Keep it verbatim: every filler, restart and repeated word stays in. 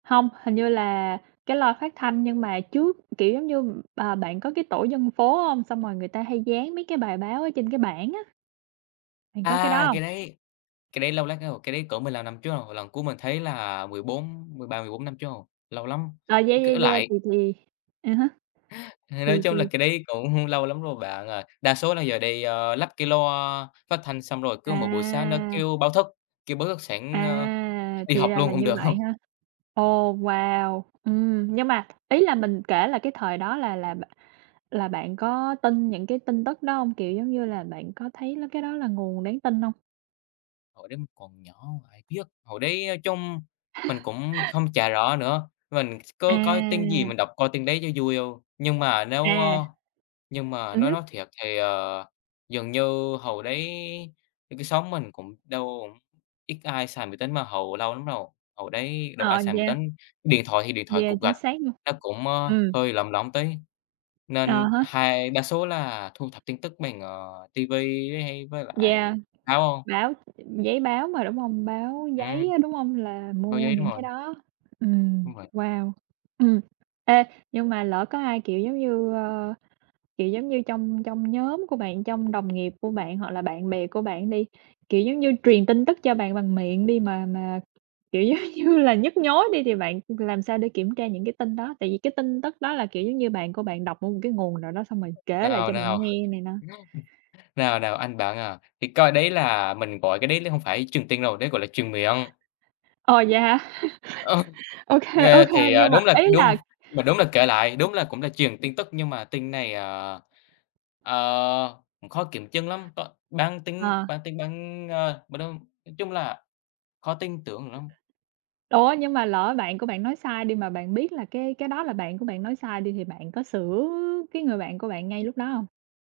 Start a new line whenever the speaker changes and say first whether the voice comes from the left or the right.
right: Hông, hình như là cái loa phát thanh nhưng mà trước, kiểu, giống như à, bạn có cái tổ dân phố hông? Xong rồi người ta hay dán mấy cái bài báo ở trên cái bảng á. Bạn có cái
left: À,
right: đó hông?
left: cái đấy cái đấy lâu lắm rồi, cái đấy cỡ mười lăm năm trước rồi, lần cuối mình thấy là mười bốn mười ba, mười bốn năm trước rồi, lâu lắm!
right: Ờ, yeah,
left: Cỡ
right: yeah, yeah,
left: lại
right: thì thì, à há,
left: Nói
right: thì
left: chung là
right: thì
left: cái đấy cũng lâu lắm rồi bạn ơi. Đa số là giờ đi lắp cái loa phát thanh xong rồi cứ mỗi buổi sáng nó
right: À.
left: kêu báo thức, kêu báo thức sẵn, ơ,
right: À,
left: đi
right: thì
left: học
right: ra
left: luôn
right: là
left: cũng
right: như
left: được hông.
right: vậy ha! Ồ, wow! Ừm, nhưng mà ý là mình kể là cái thời đó là là b là bạn có tin những cái tin tức đó hông? Kiểu, giống như là bạn có thấy là cái đó là nguồn đáng tin hông?
left: Hồi đấy mình còn nhỏ ai biết, hồi đấy nói chung mình cũng không chả rõ nữa. Mình có coi tin gì
right: À!
left: mình đọc coi tin đấy cho vui thôi. Nhưng mà nếu
right: À!
left: ơ, nhưng mà
right: Ừm
left: nói nói
right: hứm.
left: thiệt thì, ờ, dường như hồi đấy cái xóm mình cũng đâu cũng ít ai xài máy tính mà hồi lâu lắm rồi, hồi đấy đâu có ai
right: Ờ,
left: xài máy
right: vậy à?
left: tính. Điện thoại thì điện thoại
right: Yeah,
left: cục
right: chính
left: gạch
right: xác luôn.
left: nó cũng, ơ,
right: Ừm.
left: hơi lỏng lỏng tí,
right: À
left: nên
right: há.
left: hai đa số là thu thập tin tức bằng, ờ, ti vi hay với
right: Yeah,
left: lại báo.
right: báo giấy báo mà đúng hông? Báo giấy
left: Ừm.
right: á, đúng hông? Là
left: Báo
right: mua
left: giấy, đúng
right: những cái
left: rồi.
right: đó. Ừm,
left: Đúng vậy.
right: wow! Ừm. Ê, nhưng mà lỡ có ai, kiểu giống như, ơ, kiểu giống như, trong trong nhóm của bạn trong đồng nghiệp của bạn hoặc là bạn
left: Ừm.
right: bè của bạn đi, kiểu giống như, truyền tin tức cho bạn bằng miệng đi mà mà, kiểu giống như là, nhức nhối đi thì bạn làm sao để kiểm tra những cái tin đó? Tại vì cái tin tức đó là, kiểu giống như, bạn của bạn đọc ở một cái nguồn nào đó xong rồi kể lại
left: Nào,
right: cho
left: nào!
right: bạn nghe này nọ.
left: Nào, nào, anh bạn à, thì coi đấy là mình gọi cái đấy là không phải truyền tin đâu, đấy gọi là truyền miệng.
right: Ồ, vậy hả?
left: Ờ,
right: Ô kê, ô
left: nghe
right: kê,
left: thì
right: nhưng mà
left: đúng là
right: ý
left: đúng
right: là
left: mà đúng là kể lại, đúng là cũng là truyền tin tức nhưng mà tin này, à, ờ, khó kiểm chứng lắm, có bán tín
right: Ờ.
left: bán tín, ờ, m nói nói chung là khó tin tưởng lắm.
right: Ủa, nhưng mà lỡ bạn của bạn nói sai đi mà bạn biết là cái cái đó là bạn của bạn nói sai đi thì bạn có sửa cái người bạn của bạn ngay lúc đó hông?